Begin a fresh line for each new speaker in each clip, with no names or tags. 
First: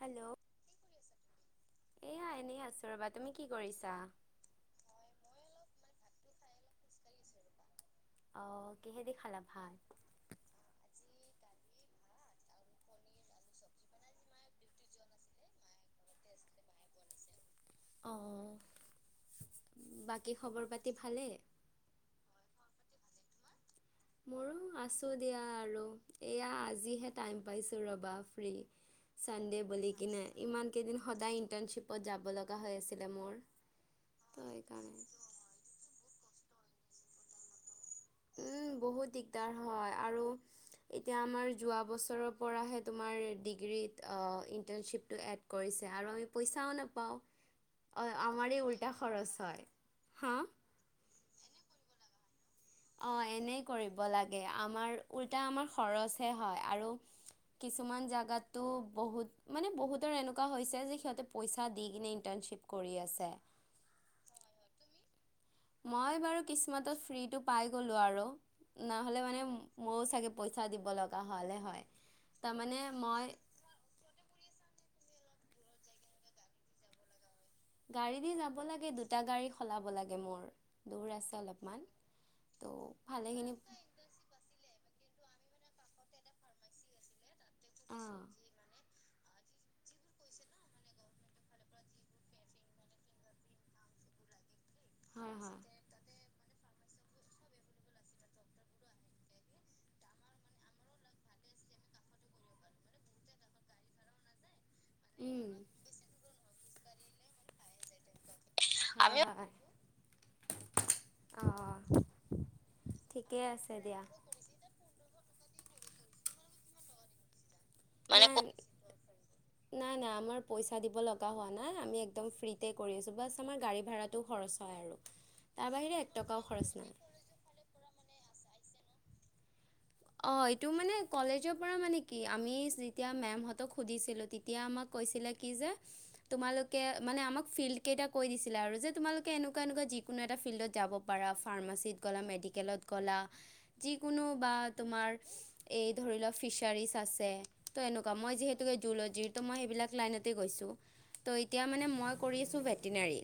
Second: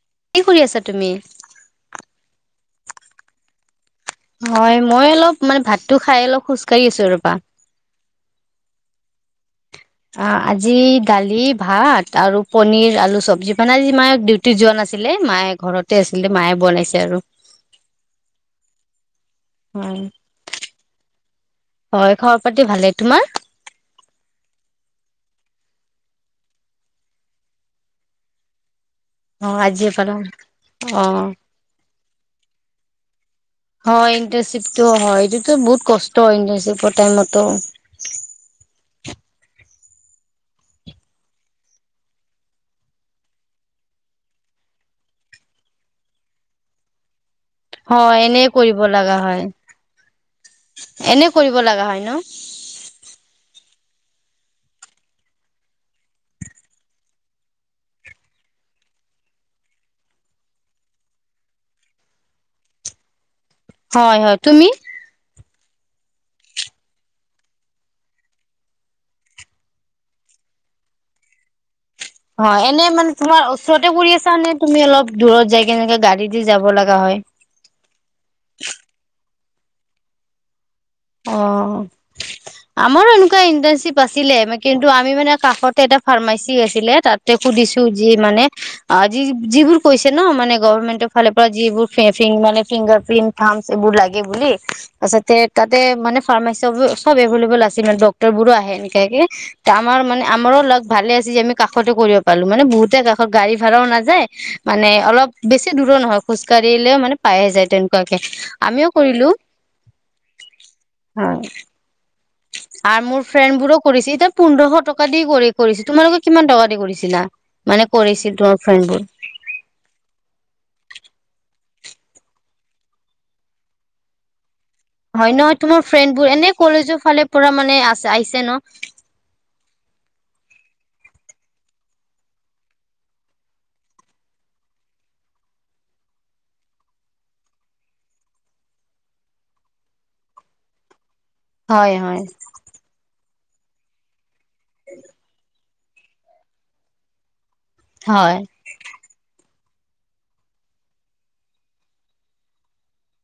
Hello
কি কৰি আছা তুমি
এয়া এনেই আছো ৰবা তুমি কি কৰিছা
হয় মই অলপ মানে ভাততো খাই অলপ খোজকাঢ়ি আছো ৰবা
অ কিহেদি খালা ভাত
অ আজি দালি ভাত আৰু পনিৰ আলু চব্জি পানাই আজি মায়ক দিওঁ দুইজন আছিলে মায়ে ঘৰতে আছিলে মায়ে বনাইছে আৰু
অ
হয়
বাকী খবৰ পাতি ভালেই
হয় খবৰ পাতি ভালে তোমাৰ
মোৰো আছোঁ দিয়া আৰু এয়া আজিহে টাইম পাইছোঁ ৰ'বা ফ্ৰী
অ
ছানডে'
আজিয়ে
বুলি
পালা
কিনে ইমান কেইদিন
অ
সদায় ইণ্টাৰ্ণশ্বিপত যাব লগা হৈ আছিলে মোৰ
হয়
ত'
ইণ্টাৰ্ণশ্বিপটো
সেইকাৰণে
হয় এইটোতো বহুত কষ্ট হয় ইণ্টাৰনশ্বিপৰ টাইমতো
উম বহুত দিগদাৰ হয় আৰু এতিয়া আমাৰ যোৱা বছৰৰ পৰাহে তোমাৰ দিগ্ৰীত আ ইটাৰশ্বিপটো এড কৰিছে আৰু আমি পইচাও নাপাওঁ অ
হয় এনে
আমাৰ
কৰিব
উল্টা
লগা
খৰচ
হয়
হয। হা?
এনে কৰিব লগা হয় ন?
অঁ এনেই কৰিব লাগে আমাৰ উলটা আমাৰ খৰচহে হয়, আৰু কিছুমান জেগাতো বহুত মানে বহুতৰ এনেকুৱা হৈছে যে সিহঁতে পইচা দি কিনে ইণ্টাৰ্ণশ্বিপ কৰি আছে।
হয় হয়, তুমি?
মই বাৰু কিছমাতত ফ্ৰীটো পাই গ'লোঁ আৰু। নহ'লে মানে মইও চাগে পইচা দিব লগা হলে হয়।
অ'
তাৰমানে
এনে মানে
মই
তোমাৰ ওচৰতে কৰি আছা নে তুমি অলপ দূৰত যাই কে এনেকে গাড়ী দি যাব লগা হয়?
গাড়ী দি যাব লাগে, দুটা গাড়ী সলাব লাগে মোৰ। দূৰ আছে অলপমান
অ',
ত' ভালেখিনি
বাছিলে কিন্তু আমি মানে কাষতে এটা ফাৰ্মাচি আছিলে তাতে সুধিছো যি
অ',
মানে অ যি যিবোৰ কৈছে ন মানে গভৰ্মেণ্টৰ ফালৰ পৰা যিবোৰ মানে ফিংগাৰ প্ৰিণ্ট থামচ এইবোৰ লাগে বুলি।
হয় হয়
তাতে মানে ফাৰ্মাচী চব এভেইলেবল আছিল মানে ডক্তৰ বোৰো আহে এনেকাকে ত' আমাৰ মানে আমাৰো লাক ভালে আছে যে আমি কাষতে কৰিব পালো, মানে বহুতে কাষত গাড়ী ভাড়াও নাযায়, মানে অলপ
উম
বেছি দূৰো নহয় খোজকাঢ়িলেও মানে পাইহে যায় তেনেকুৱাকে আমিও কৰিলো। হয়।
অ'।
আৰু মোৰ ফ্ৰেণ্ড বোৰো কৰিছে তাত পোন্ধৰশ টকা দি কৰি কৰিছে। তোমালোকে কিমান টকা দি কৰিছিলা?
মানে
কৰিছিল তোমাৰ ফ্ৰেণ্ড বোৰ
নাই নাই আমাৰ পইচা দিব লগা হোৱা নাই, আমি একদম ফ্ৰীতে কৰি আছোঁ বাচ আমাৰ গাড়ী ভাড়াটো খৰচ হয় আৰু।
হয় ন
তাৰ
তোমাৰ
বাহিৰে এক
ফ্ৰেণ্ড বোৰ
টকাও
এনে
খৰচ নাই
কলেজৰ ফালে পৰা মানে আছে আহিছে ন?
অঁ এইটো মানে কলেজৰ পৰা মানে কি আমি যেতিয়া মেমহঁতক সুধিছিলো তে তিয়া আমাক কৈছিলে কি যে তোমালোকে মানে আমাক ফিল্ড কেইটা কৈ দিছিলে আৰু যে তোমালোকে এনেকুৱা এনেকুৱা যিকোনো এটা ফিল্ডত যাব পাৰা। ফাৰ্মাচীত
হয় হয়
গ'লা মেডিকেলত গ'লা যিকোনো বা তোমাৰ এই ধৰি লোৱা ফিচাৰিজ আছে ত' এনেকুৱা। মই
হয়
যিহে তু জুলজিৰ ত' মই সেইবিলাক লাইনতেই গৈছোঁ। ত' এতিয়া মানে মই কৰি আছোঁ ভেটিনেৰি।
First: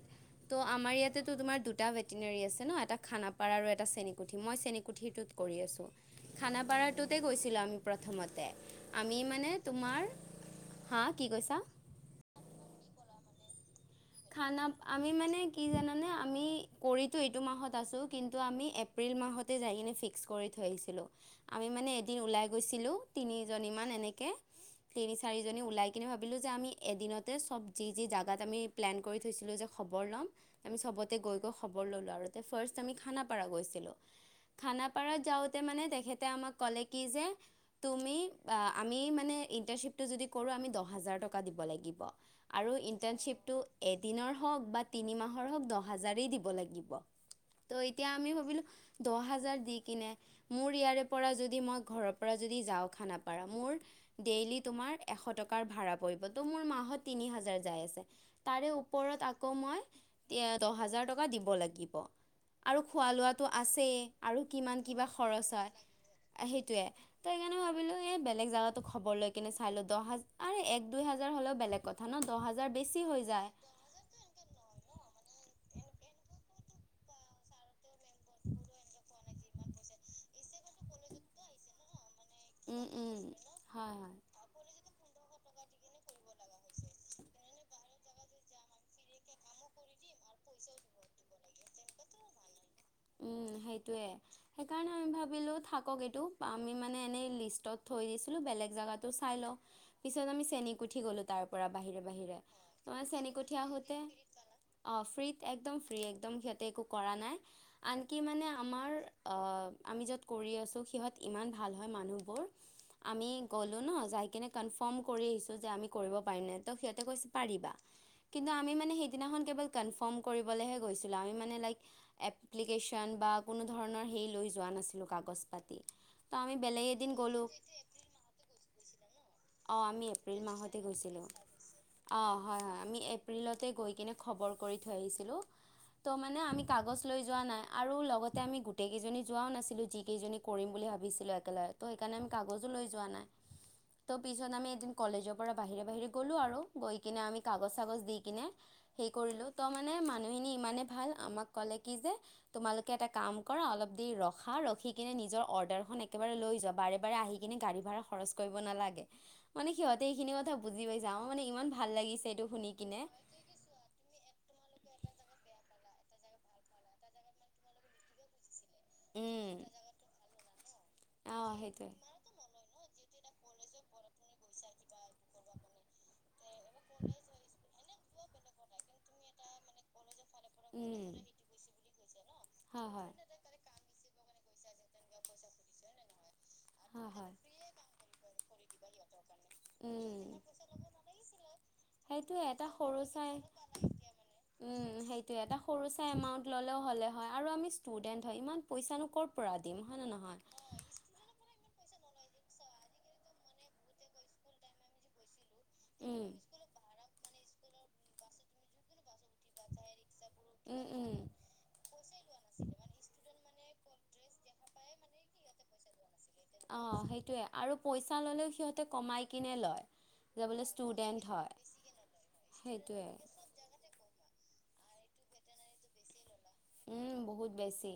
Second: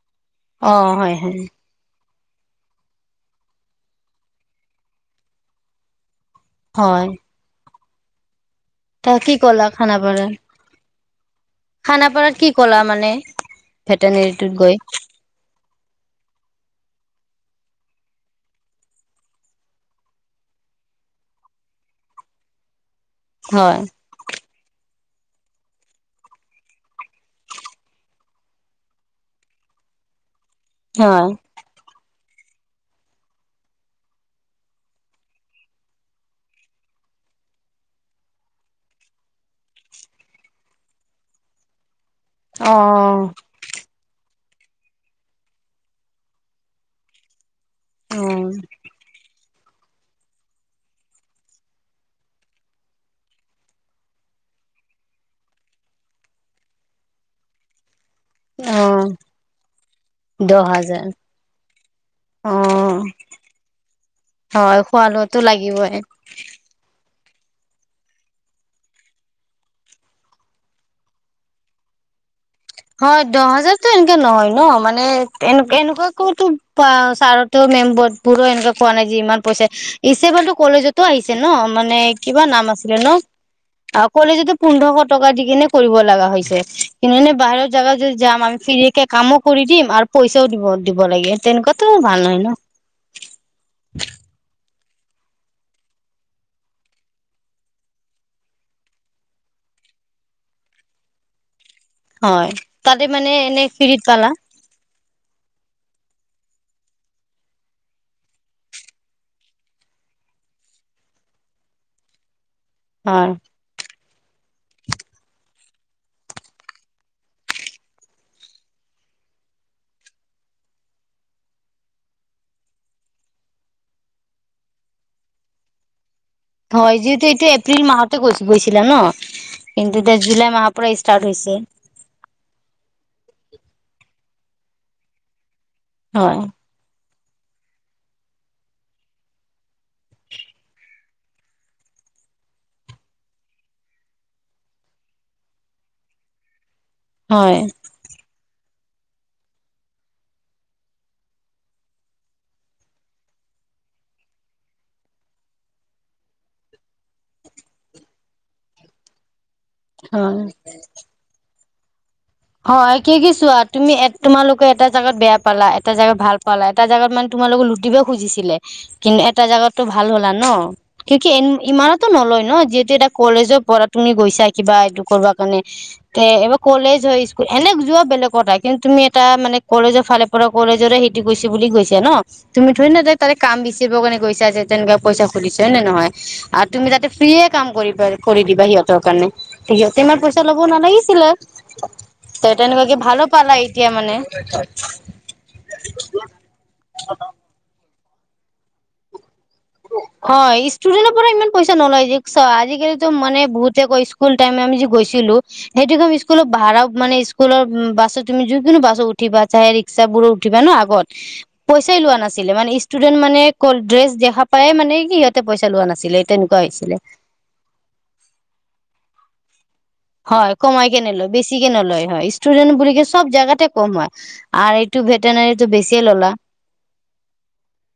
ত'
অ
আমাৰ
হয়
ইয়াতেটো
হয়
তোমাৰ দু টা ভেটিনেৰি আছে ন, এটা খানাপাৰা আৰু এটা চেনীকুঠি মই চেনীকুঠিটোত কৰি আছোঁ।
হয়
খানাপাৰাটোতে গৈছিলোঁ আমি প্ৰথমতে
ত
আমি
কি
মানে
ক'লা
তোমাৰ
খানাপাৰাত
হাঁ কি কৈছা?
খানাপাৰাত কি ক'লা মানে? ভেটেনেৰীটোত
খানা
গৈ
আমি মানে কি জানানে আমি কৰিতো এইটো মাহত আছো কিন্তু, আমি এপ্ৰিল মাহতে যায় কিনে ফিক্স কৰি থৈ আহিছিলো। আমি মানে এদিন ওলাই গৈছিলোঁ তিনিজনি
হয়
মান এনে কে তিনি চাৰিজনী ওলাই কিনে ভাবিলোঁ যে আমি এদিনতে চব যি যি জাগাত আমি প্লেন কৰি থৈছিলোঁ যে খবৰ ল'ম আমি চবতে
হয়
গৈ গৈ খবৰ ল'লোঁ আৰু তে ফাৰ্ষ্ট আমি খানাপাৰা গৈছিলোঁ খানাপাৰত যাওঁতে মানে তেখেতে আমাক ক'লে কি যে তুমি আমি মানে ইণ্টাৰ্ণশ্বিপটো যদি কৰোঁ আমি দহ হাজাৰ টকা দিব লাগিব।
অ
আৰু ইণ্টাৰ্ণশ্বিপটো এদিনৰ হওঁক বা তিনি মাহৰ হওক দহ হাজাৰেই দিব লাগিব। ত' এতিয়া
অ
আমি ভাবিলোঁ দহ হাজাৰ দি কিনে মোৰ ইয়াৰে পৰা যদি মই ঘৰৰ পৰা যদি যাওঁ খানাপাৰা মোৰ ডেইলি তোমাৰ এশ টকাৰ ভাড়া পৰিব ত' মোৰ মাহত তিনি হাজাৰ যাই আছে তাৰে
অ
ওপৰত আকৌ মই এ দহ হাজাৰ টকা দিব লাগিব।
অ
আৰু খোৱা লোৱাতো আছেই আৰু
হয়
কিমান
খোৱা
কিবা
লোৱাটো
খৰচ হয়
লাগিবই
সেইটোৱে ত সেইকাৰণে ভাবিলো এই বেলেগ জাগাতো খবৰ লৈ কেনে চাই লও দহ হাজাৰ এক দুই হাজাৰ হলেও বেলেগ কথা ন দহ হাজাৰ বেচি
হয়
হৈ
দহ
যায়
হাজাৰতো এনেকা নহয় ন মানে এনে এনেকোৱাতো আ ছাৰহতেও মেম্বৰত বোৰো এনেকা কোৱা নাই যে ইমান পইচা ইচেবলতো কলেজতো আহিছে ন মানে কিবা নাম
উম
আছিলে ন
উম হয়
আৰু
হয়
কলেজতো পোন্ধৰশ টকা দি কেনে কৰিব লগা হৈছে, কিন্তু এনে বাহিৰত যোৱা যদি যাম আৰু ফ্ৰীকে কামো কৰি দিম আৰু পইচাও দিব দিব লাগে তেনেকোৱাতো হোৱা নাই ন
উম সেইটোৱে সেইকাৰণে আমি ভাবিলোঁ থাকক এইটো, আমি মানে এনেই লিষ্টত থৈ দিছিলো বেলেগ জেগাটো চাই লও। পিছত আমি চেনীকুঠি গলো তাৰ পৰা বাহিৰে বাহিৰে,
হয়
তাপা
তাতে মানে
চেনীকুঠি
এনে
আহোতে
ফ্ৰীত পালা
অ ফ্ৰীত একদম ফ্ৰী একদম সিহঁতে একো কৰা নাই আনকি মানে আমাৰ আমি অ য'ত কৰি আছো সিহঁত ইমান ভাল হয় মানুহবোৰ আমি
হয়
ক'লো ন যাই কিনে কনফাৰ্ম কৰি আহিছো যে আমি কৰিব পাৰিম নে ত সিহঁতে কৈছে পাৰিবা। কিন্তু আমি মানে সেইদিনাখন কেৱল কনফাৰ্ম কৰিবলৈহে গৈছিলো আমি মানে লাইক এক এপ্লিকেশ্যন বা কোনো ধৰণৰ সেই লৈ যোৱা নাছিলো কাগজ পাতি তো আমি বেলেগ
হয়
এদিন
যিহেতু
গ'লোঁ
এইটো এপ্ৰিল মাহতে গৈ গৈছিলা ন।
অঁ
কিন্তু
আমি
এতিয়া জুলাই মাহৰ পৰাই ষ্টাৰ্ট হৈছে।
অ হয় হয় আমি এপ্ৰিলতে গৈ কিনে খবৰ কৰি থৈ আহিছিলো ত
হয়
মানে আমি কাগজ লৈ যোৱা নাই আৰু লগতে আমি গোটেই কেইজনী যোৱাও নাছিলো যিকেইজনী কৰিম বুলি ভাবিছিলো একেলগে। ত সেইকাৰণে আমি কাগজো লৈ যোৱা নাই। ত' পিছত আমি এদিন কলেজৰ পৰা বাহিৰে বাহিৰে গ'লো আৰু গৈ কিনে আমি
হয়
কাগজ চাগজ দি কিনে সেই কৰিলো ত' মানে মানুহখিনি ইমানেই ভাল আমাক ক'লে কি যে তোমালোকে এটা কাম কৰা অলপ দেৰি ৰখা, ৰখি কিনে নিজৰ অৰ্ডাৰখন একেবাৰে লৈ যোৱা বাৰে বাৰে আহি এনে গাড়ী ভাড়া খৰচ কৰিব নালাগে মানে সিহঁতে এইখিনি
হয়
কথা বুজি পাইছে, আমাৰ মানে ইমান ভাল লাগিছে এইটো শুনি
হয়
কিনে
কি কি চোৱাত তুমি এ তোমালোকে এটা জেগাত বেয়া পালা এটা জেগাত ভাল পালা এটা জেগাত মানে তোমালোকক লুটিব খুজিছিলে কিন্তু এটা
উম
জাগাতটো ভাল হ'লা ন কিয়োকি
অ
ইমানতো
সেইটোৱে
নলয় ন যিহেতু এটা কলেজৰ পঢ়া তুমি গৈছা কিবা এইটো কৰিবা কাৰণে এ এইবাৰ কলেজ হয় এনে যোৱা বেলেগ কথা, কিন্তু তুমি এটা মানে কলেজৰ ফালে পৰা কলেজৰে
উম,
সেটো গৈছে বুলি কৈছে ন। তুমিতো
হয়
এনে
হয়।
ডাইৰেক্ট তাৰে কাম বিচাৰিব কাৰণে গৈছা যে তেনেকোৱ পইচা সুধিছে হয় নে নহয় আৰু তুমি তাতে
হয় হয়,
ফ্ৰীয়ে কাম কৰি কৰি দিবা সিহঁতৰ কাৰণে সিহঁতে ইমান
উম,
পইচা ল'ব নালাগিছিলে
সেইটোয়ে
ত
এটা
তেনেকুৱাকে
সৰু
ভালো
চাই
পালা এতিয়া মানে
উম সেই ত এটা সৰু চাই এমাউণ্ট ললেও হ'লে হয় আৰু আমি ষ্টুডেণ্ট হয় ইমান পইচা নো ক'ৰ পৰা দিম হয় নে নহয়?
হয় ষ্টুডেন্টৰ পৰা ইমান পইচা নলয় ৰিক্স হয় আজিকালিতো মানে বহুত স্কুল টাইম আমি যে গৈছিলো সেইটো
উম।
স্কুলত ভাৰাও মানে স্কু স্কুলৰ বাছত তুমি যিকোনো বাছত উঠিবা, চাহে ৰিক্সাবোৰো উঠিবা ন
উম,
আগত।
উম,
পইচাই লোৱা নাছিলে মানে ষ্টুডেন্ট মানে ক ড্ৰেচ দেখা পাইয়ে মানে কি সিহঁতে পইচা লোৱা নাছিলে তেনেকুৱা হৈছিলে
অ', সেইটোৱে আৰু পইচা ললেও সিহঁতে কমাই কিনে লয়। যে
হয়
বোলে
কমাই কেনে
ষ্টুডেন্ট
লয়
হয়
বেছিকে নলয় হয় ষ্টুডেণ্ট বুলি
সেইটোৱে।
চব জাগাতে কম হয় আৰু এইটো ভেটেনাৰীটো বেছিয়ে ল'লা
উম বহুত বেছি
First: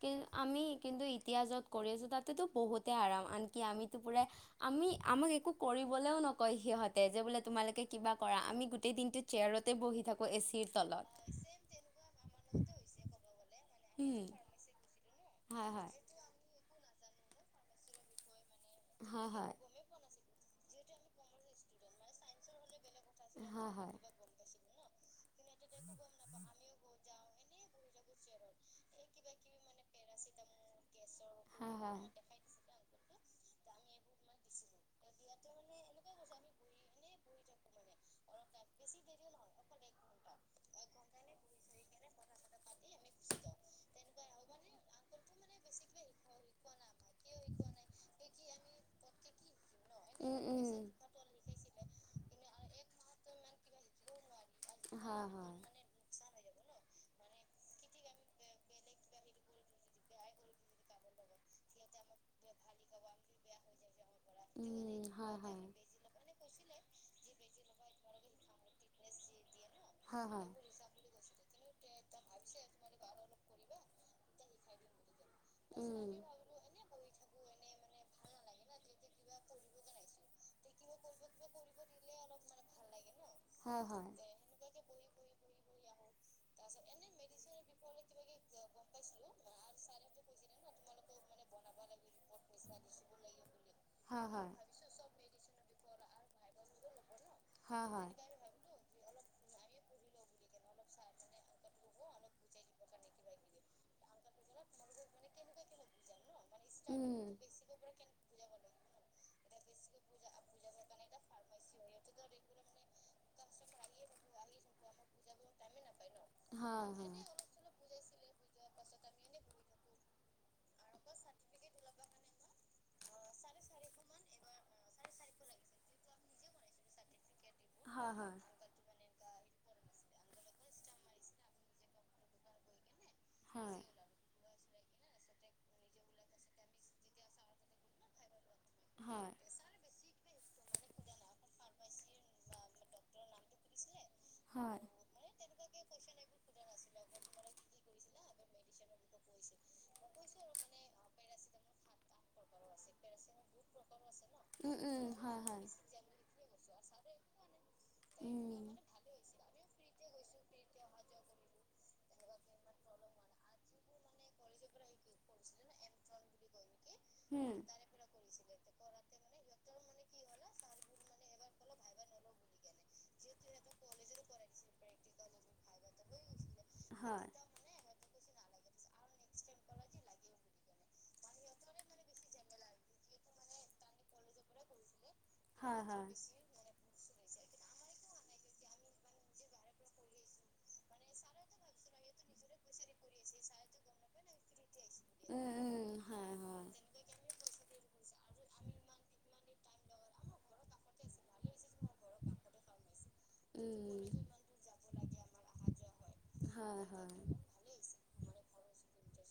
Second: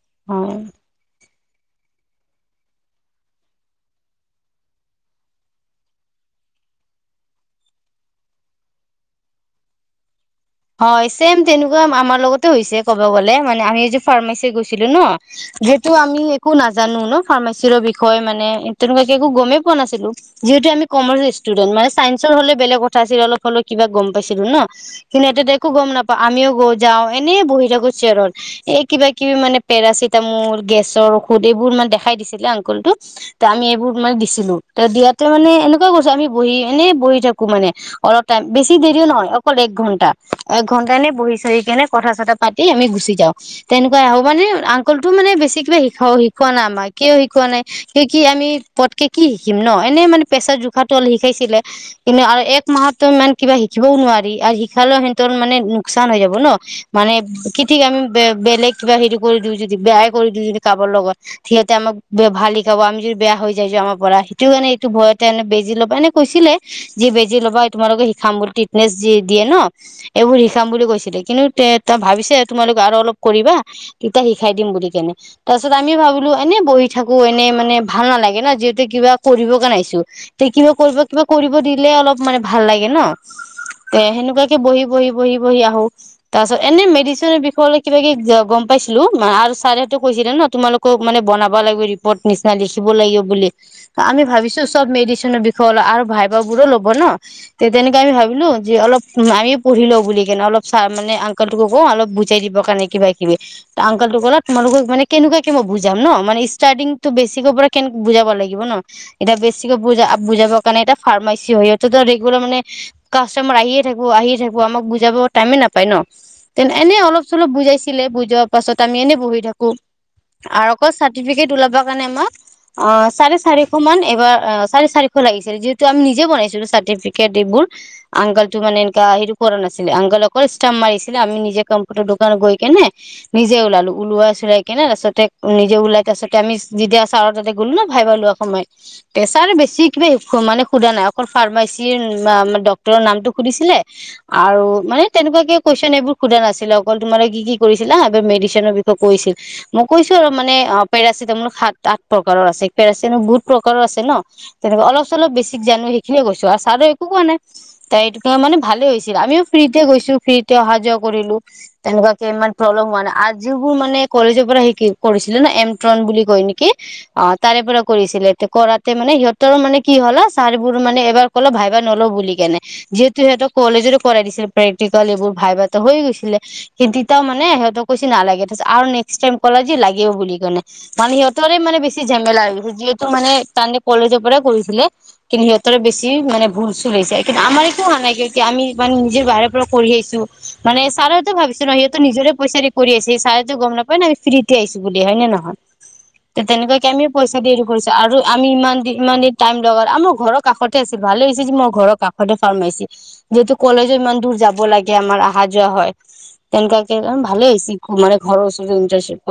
কি
হয়
আমি কিন্তু এতিয়া য'ত কৰি আছোঁ তাতেতো বহুতেই আৰাম আনকি আমিতো পুৰা আমি আমাক একো কৰিবলৈও নকয় সিহঁতে যে বোলে তোমালোকে কিবা কৰা আমি গোটেই দিনটো চেয়াৰতে বহি থাকো এ চি ত
হয় ছেম তেনেকুৱা আমাৰ লগতে হৈছে ক'ব গ'লে মানে আমি যে
উম,
ফাৰ্মাচী গৈছিলো ন
হয়,
যিহেতু
হয়,
আমি একো নাজানো ন ফাৰ্মাচীৰ বিষয়ে মানে তেনেকুৱাকে একো
হয়, হয়।
গমেই পোৱা নাছিলোঁ যিহেতু আমি কমাৰ্চ ষ্টুডেন মানে চাইন্ঞ্চৰ হলে বেলেগ কথা আছিল অলপ হলেও
হয়,
কিবা
হয়।
গম পাইছি ছিলো ন কিন্তু এতিয়া একো গম নাপাওঁ আমিও যাওঁ এনেই বহি থাকোঁ চেয়াৰত এই কিবা কিবি মানে পেৰাচিটামল গেছৰ ঔষধ এইবোৰ
হয়,
মানে
হয়।
দেখাই দিছিলে আংকলটো যে আমি এইবোৰ মানে দিছিলো ত দিয়াতে মানে এনেকুৱা কৈছো আমি বহি এনেই বহি থাকো মানে অলপ টাইম বেছি দেৰিও নহয় অকল এক ঘণ্ট ঘন্টাএকঘণ্টাই নে বহি চহি কেনে কথা চথা পাতি আমি গুচি যাওঁ তেনেকুৱাই আৰু মানে আংকলটো মানে বেছি কিবা শিকা শিকোৱা নাই আমাক, কিয় শিকোৱা নাই কি কি আমি পতকে কি শিকিম ন এনেই মানে
উম,
প্ৰেছাৰ
উম।
জোখাতো অলপ শিকাইছিলে কিন্তু আৰু এক মাহতো ইমান কিবা শিকিবও নোৱাৰি আৰু শিকালোঁ
হয়,
হেতৰ মানে
হয়।
নোকচান হৈ যাব ন, মানে কি ঠিক আমি বেলেগ কিবা হেৰি কৰি দিওঁ যদি বেয়াই কৰি দিওঁ যদি কাবাৰ লগত সিহঁতে আমাক ব ভাল শিকাব আমি যদি বেয়া হৈ যাইছো আমাৰ পৰা সেইটো কাৰণে এইটো
উম,
ভয়তে
হয়,
এনে
হয়,
বেজি ল'ব এনে কৈছিলে যি বেজি ল'বাই তোমালোকে, শিক্ষাম মূটিত নে যি দিয়ে ন
হয়,
এইবোৰ
হয়।
শিকাম বুলি কৈছিলে কিন্তু তে তই ভাবিছে তোমালোক আৰু অলপ কৰিবা তেতিয়া শিকাই দিম বুলি কেনে তাৰ পিছত আমি
উম।
ভাবিলো এনে বহি থাকো এনেই মানে ভাল নালাগে ন যিহেতু কিবা কৰিব কাৰণে আহিছো সেইখিনিও কৰিব কিবা কৰিব দিলে অলপ মানে ভাল লাগে ন।
হয়,
তে
হয়,
সেনেকুৱাকে বহি বহি বহি বহি আহো তাৰ পাছত এনে মেডিচিনৰ বিষয় লৈ কিবা কি গম পাইছিলোঁ ম আৰু ছাৰেটো কৈছিলে ন তোমালোক কও মানে বনাব লাগিব ৰিপৰ্ট নিচিনা লিখিব লাগিব বুলি আমি
হয়, হয়।
ভাবিছো চব মেডিচিনৰ বিষয়ে লয় আৰু ভাইবা বোৰো ল'ব ন তে
হয়,
তেনেকে
হয়।
আমি ভাবিলোঁ যে অলপ আমিও পঢ়ি লওঁ বুলি কিনে অলপ চা মানে আংকলটোকো কওঁ অলপ বুজাই দিবৰ কাৰণে কিবা কিবি আংকলটো কলা তোমোক মানে কেনেকুৱাকে মই বুজাম ন মানে ষ্টাৰ্টিং টো
উম,
বেছিকৈ পৰা কে বুজাব লাগিব ন এতিয়া বেছিকৈ বুজা বুজাবৰ কাৰণে এটা ফাৰ্মাচী হয়টো ৰেগুলাৰ মানে কাষ্টমাৰ আহিয়েই থাকো আহিয়েই থাকো আমাক বুজাব টাইমে নাপায় ন তে
হয়,
এনেই
হয়।
অলপ চলপ বুজাইছিলে বুজোৱাৰ পাছত আমি এনে বহি থাকো আৰু আকৌ চাৰ্টিফিকেট ওলাব কাৰণে আমাক অহ চাৰে চাৰিশ মান এইবাৰ অহ চাৰে চাৰিশ লাগিছিল যিহেতু আমি নিজে বনাইছিলোঁ চাৰ্টিফে কেটিবোৰ।
হয়, হয়।
আংকল টো মানে এনে হেৰি কৰা নাছিলে আংকল অকল ষ্টাম্প মাৰিছিলে আমি নিজে কম্পিউটাৰ দোকানত গৈ কেনে নিজে
হয়,
ওলালো ওলোৱাই চিলাই কিনে তাৰপিছতে নিজে ওলাই তাৰপিছতে আমি যেতিয়া ছাৰ তাতে গ'লো ন ভাইবাৰ লোৱা সময়
হয়।
প্ৰেছাৰ বেছি কিবা মানে সোধা নাই অকল ফাৰ্মাচীৰ ডক্টৰৰ নামটো সুধিছিলে আৰু
হয়।
মানে তেনেকুৱা কে কুৱেশ্যচন এইবোৰ সোধা নাছিলে অকল তোমালোক কি কি কৰিছি মেডিচনৰ বিষয়ে কৈছিল মই কৈছো আৰু মানে অহ পেৰাচিটামল সাত আঠ প্ৰকাৰৰ আছে পেৰাচিম বহুত প্ৰকাৰৰ আছে ন
উম,
তেনেকুৱা
উম,
অলপ-চলপ
হয়, হয়।
বেছিক জানো সেইখিনিয়ে কৈছো আৱ ছাৰে একো কোৱা নাই তাই এইতুটো মানে
উম,
ভালে হৈছিল আমিও ফ্ৰীতে গৈছো, ফ্ৰীতে অহা যোৱা কৰিলো তেনেকুৱাকে ইমান প্ৰব্লেম হোৱা নাই আ যিবোৰ মানে কলেজৰ পৰা শি কৰিছিলে ন এমট্ৰন বুলি কয় নেকি অ
হুম।
তাৰে পৰা কৰিছিলে, কৰাতে মানে সিহঁতৰো মানে কি হল ছাৰবোৰ মানে এবাৰ কলে ভাইবা নলও বুলি কেনে যিহেতু সিহঁতক কলেজৰে কৰাই দিছে, প্ৰেক্টিকেল এইবোৰ ভাই ভা টো হৈ গৈছিলে কিন্তুতিতাও
হয়।
মানে সিহঁতক কৈছে নালাগে তাৰছত আৰু নেক্সটাইম কলে যে লাগিব বুলি কেনে মানে সিহঁতৰে মানে বেছি ঝেমেলা হৈ গৈছে যিহেতু মানে তাসতি কলেজৰ পৰাই কৰিছিলে কিন্তু সিহঁতেৰে
হয়,
বেছি
হয়।
মানে ভুল-চুল হৈছে কিন্তু আমাৰ একো হোৱা নাই কিয়কি আমি মানে নিজৰ বাহিৰৰ পৰা কৰি আহিছোঁ মানে ছাৰহতে ভাবিছে ন সিহঁতৰ নিজৰে পইচা দি কৰি আছে চাৰেটো গম নাপায় ন ফ্ৰীতে আহিছো বুলি হয় নে
উম,
নহয়
উম, হয়,
ত
হয়।
তেনেকুৱাকে আমি পইচা দেৰি কৰিছে আৰু আমি ইমান দি ইমান দিন টাইম লগা আৰু আমাৰ ঘৰৰ কাষতে আছিল ভালেহৈছ আজি মোৰ ঘৰৰ কাষতে ফাৰ্ম মাৰিছে যিহেতু কলেজো
উম।
ইমান দূৰ যাব লাগে আমাৰ আহা-যোৱা হয়
হয়
তেনেকুৱাকে
হয়।
ভালে হৈছে আমাৰে ঘৰৰ ওচৰতে ইটাৰিপ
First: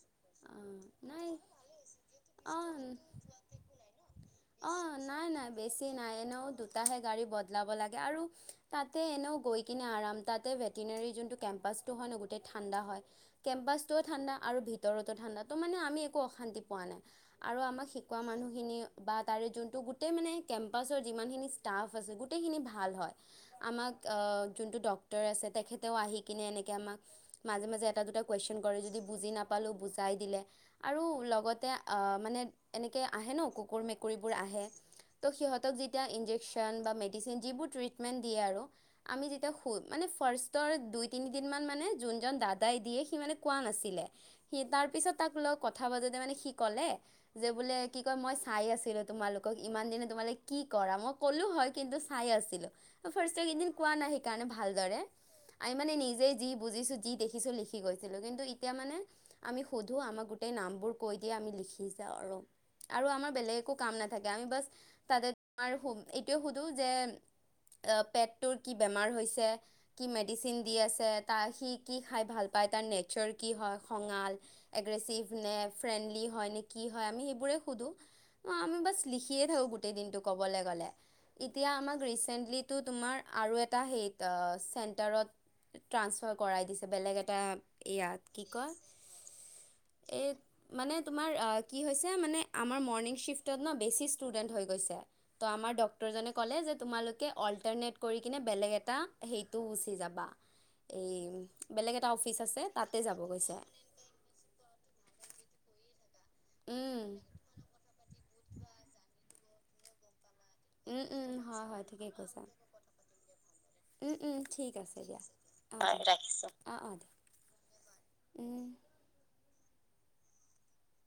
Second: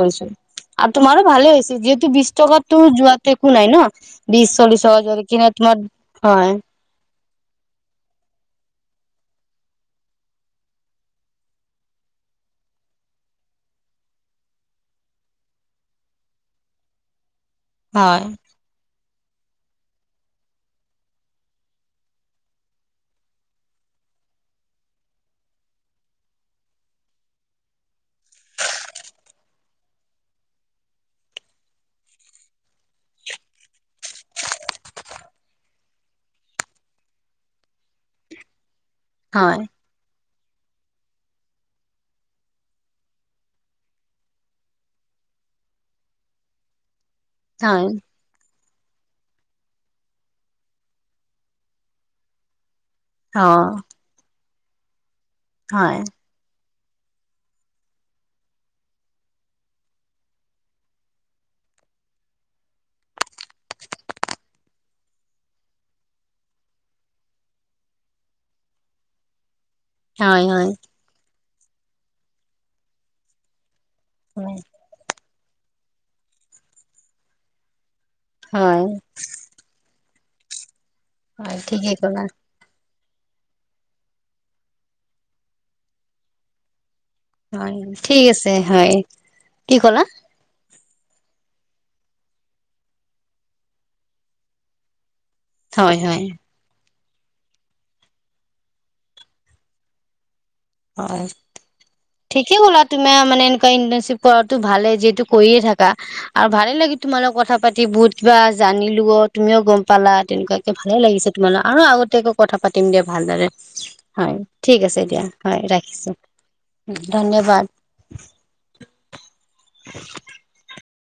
অ
কৰিছিলো আৰু তোমাৰো
নাই
ভালে হৈছে যিহেতু বিশ
অ
টকাতো যোৱাতে একো নাই ন বিশ, চল্লিশ
অ', নাই
ধৰি
নাই
কিনে
বেছি
তোমাৰ
নাই এনেও
হয়
দুটাহে গাড়ী বদলাব লাগে আৰু তাতে এনেও গৈ কিনে আৰাম তাতে ভেটিনেৰী যোনটো কেম্পাছ টো হয় ন গোটেই ঠাণ্ডা হয় কেম্পাছটোও ঠাণ্ডা আৰু ভিতৰতো ঠাণ্ডা ত' মানে আমি একো অশান্তি পোৱা নাই আৰু আমাক শিকোৱা
হয়
মানুহখিনি বা তাৰে যোনটো গোটেই মানে কেম্পাছৰ যিমানখিনি ষ্টাফ আছে গোটেইখিনি ভাল হয় আমাক অ যোনটো ডক্তৰ আছে তেখেতেও আহি কিনে এনেকে আমাক মাজে-মাজে এটা-দুটা কুৱেশ্যন কৰে যদি বুজি নাপালোঁ বুজাই দিলে আৰু লগতে অ মানে এনেকে আহে ন কু কুৰ, মেকুৰীবোৰ আহে ত' সিহঁতক যে তিয়া ইনজেকশ্যন বা মেডিচিন যিবোৰ ট্ৰিটমেণ্ট দিয়ে আৰু আমি যেতিয়া শু মানে ফাৰ্ষ্টৰ দুই, তিনিদিনমান মানে যোনজন দাদাই দিয়ে সি মানে কোৱা নাছিলে সি তাৰ পিছত তাক লগ কথা পাতোতে মানে সি ক'লে যে বোলে
হয়
কি কয় মই চাই আহিলোঁ তোমালোকক ইমান দিনে তোমালোক কি কৰা মই ক'লো হয় কিন্তু চাই আছিলোঁ
হয় অ
ফাষ্ট কেইদিন কোৱা নাই সেইকাৰণে ভালদৰে আমি মানে
হয়
নিজেই যি বুজিছো, যি দেখিছো লিখি গৈছিলো কিন্তু এতিয়া মানে আমি সুধো আমাৰ গোটেই নামবোৰ কৈ দিয়ে আমি লিখি যাওঁ আৰু, আৰু আমাৰ বেলেগ একো কাম নাথাকে আমি বাছ তাতে তোমাৰ এইটোয়ে সুধো যে অ পেটটোৰ কি বেমাৰ হৈছে কি
হয়
মেডিচিন দি
হয়
আছে, তা সি কি খাই ভাল পায়, তাৰ নেচাৰ কি হয় খঙাল, ৰেছিভ নে, ফ্ৰেণ্ডলি হয় নে কি হয়, আমি সেইবোৰে সুধো আমি
হয়
বাছ লিখিয়ে থাকোঁ গোটেই দিনটো কবলে গলে
হয়
এতিয়া
ঠিকেই
আমাক
ক'লা
ৰীচেণ্টলী টো তোমাৰ আৰু এটা হেৰী চেণ্টাৰত ট্ৰানপাৰ কৰাই দিছে বেলেগে এ এটা
হয়
ইয়াত
ঠিক
কি
আছে
কয়
হয় কি ক'লা
এইত মানে তোমাৰ কি হৈছে মানে আমাৰ মৰ্ণিং শ্বিফ্টত ন বেছি ষ্টুডেণ্ট হৈ গৈছে ত' আমাৰ
হয় হয়
ডক্তৰজনে ক'লে যে তোমালোকে অল্টাৰনেট কৰি কিনে বেলেগ এটা সেইটো গুচি যাবা এই
হয়
বেলেগ এটা অফিচ
ঠিকে
আছে
ক'লা
তাতে
তুমি
যাব
মানে
গৈছে
এনেকুৱা ইণ্টাৰ্ণশ্বিপ কৰাটো ভালে যিহেতু কৰিয়ে থাকা আৰু ভালে লাগি
উম,
তোমাৰ লগত কথা পাতি বহুত কিবা জানিলো অ তুমিও গম পালা তেনেকুৱা তে ভালে
উম, উম,
লাগিছে তোমালোক।
হয়,
আৰু
হয়, ঠিকেই
আগতীয়াকৈ
কৈছা।
কথা পাতিম দিয়া, ভালদৰে। হয়, ঠিক আছে দিয়া। হয়
অ',
ৰাখিছোঁ,
অ', অ', দিয়া
ধন্যবাদ।
উম।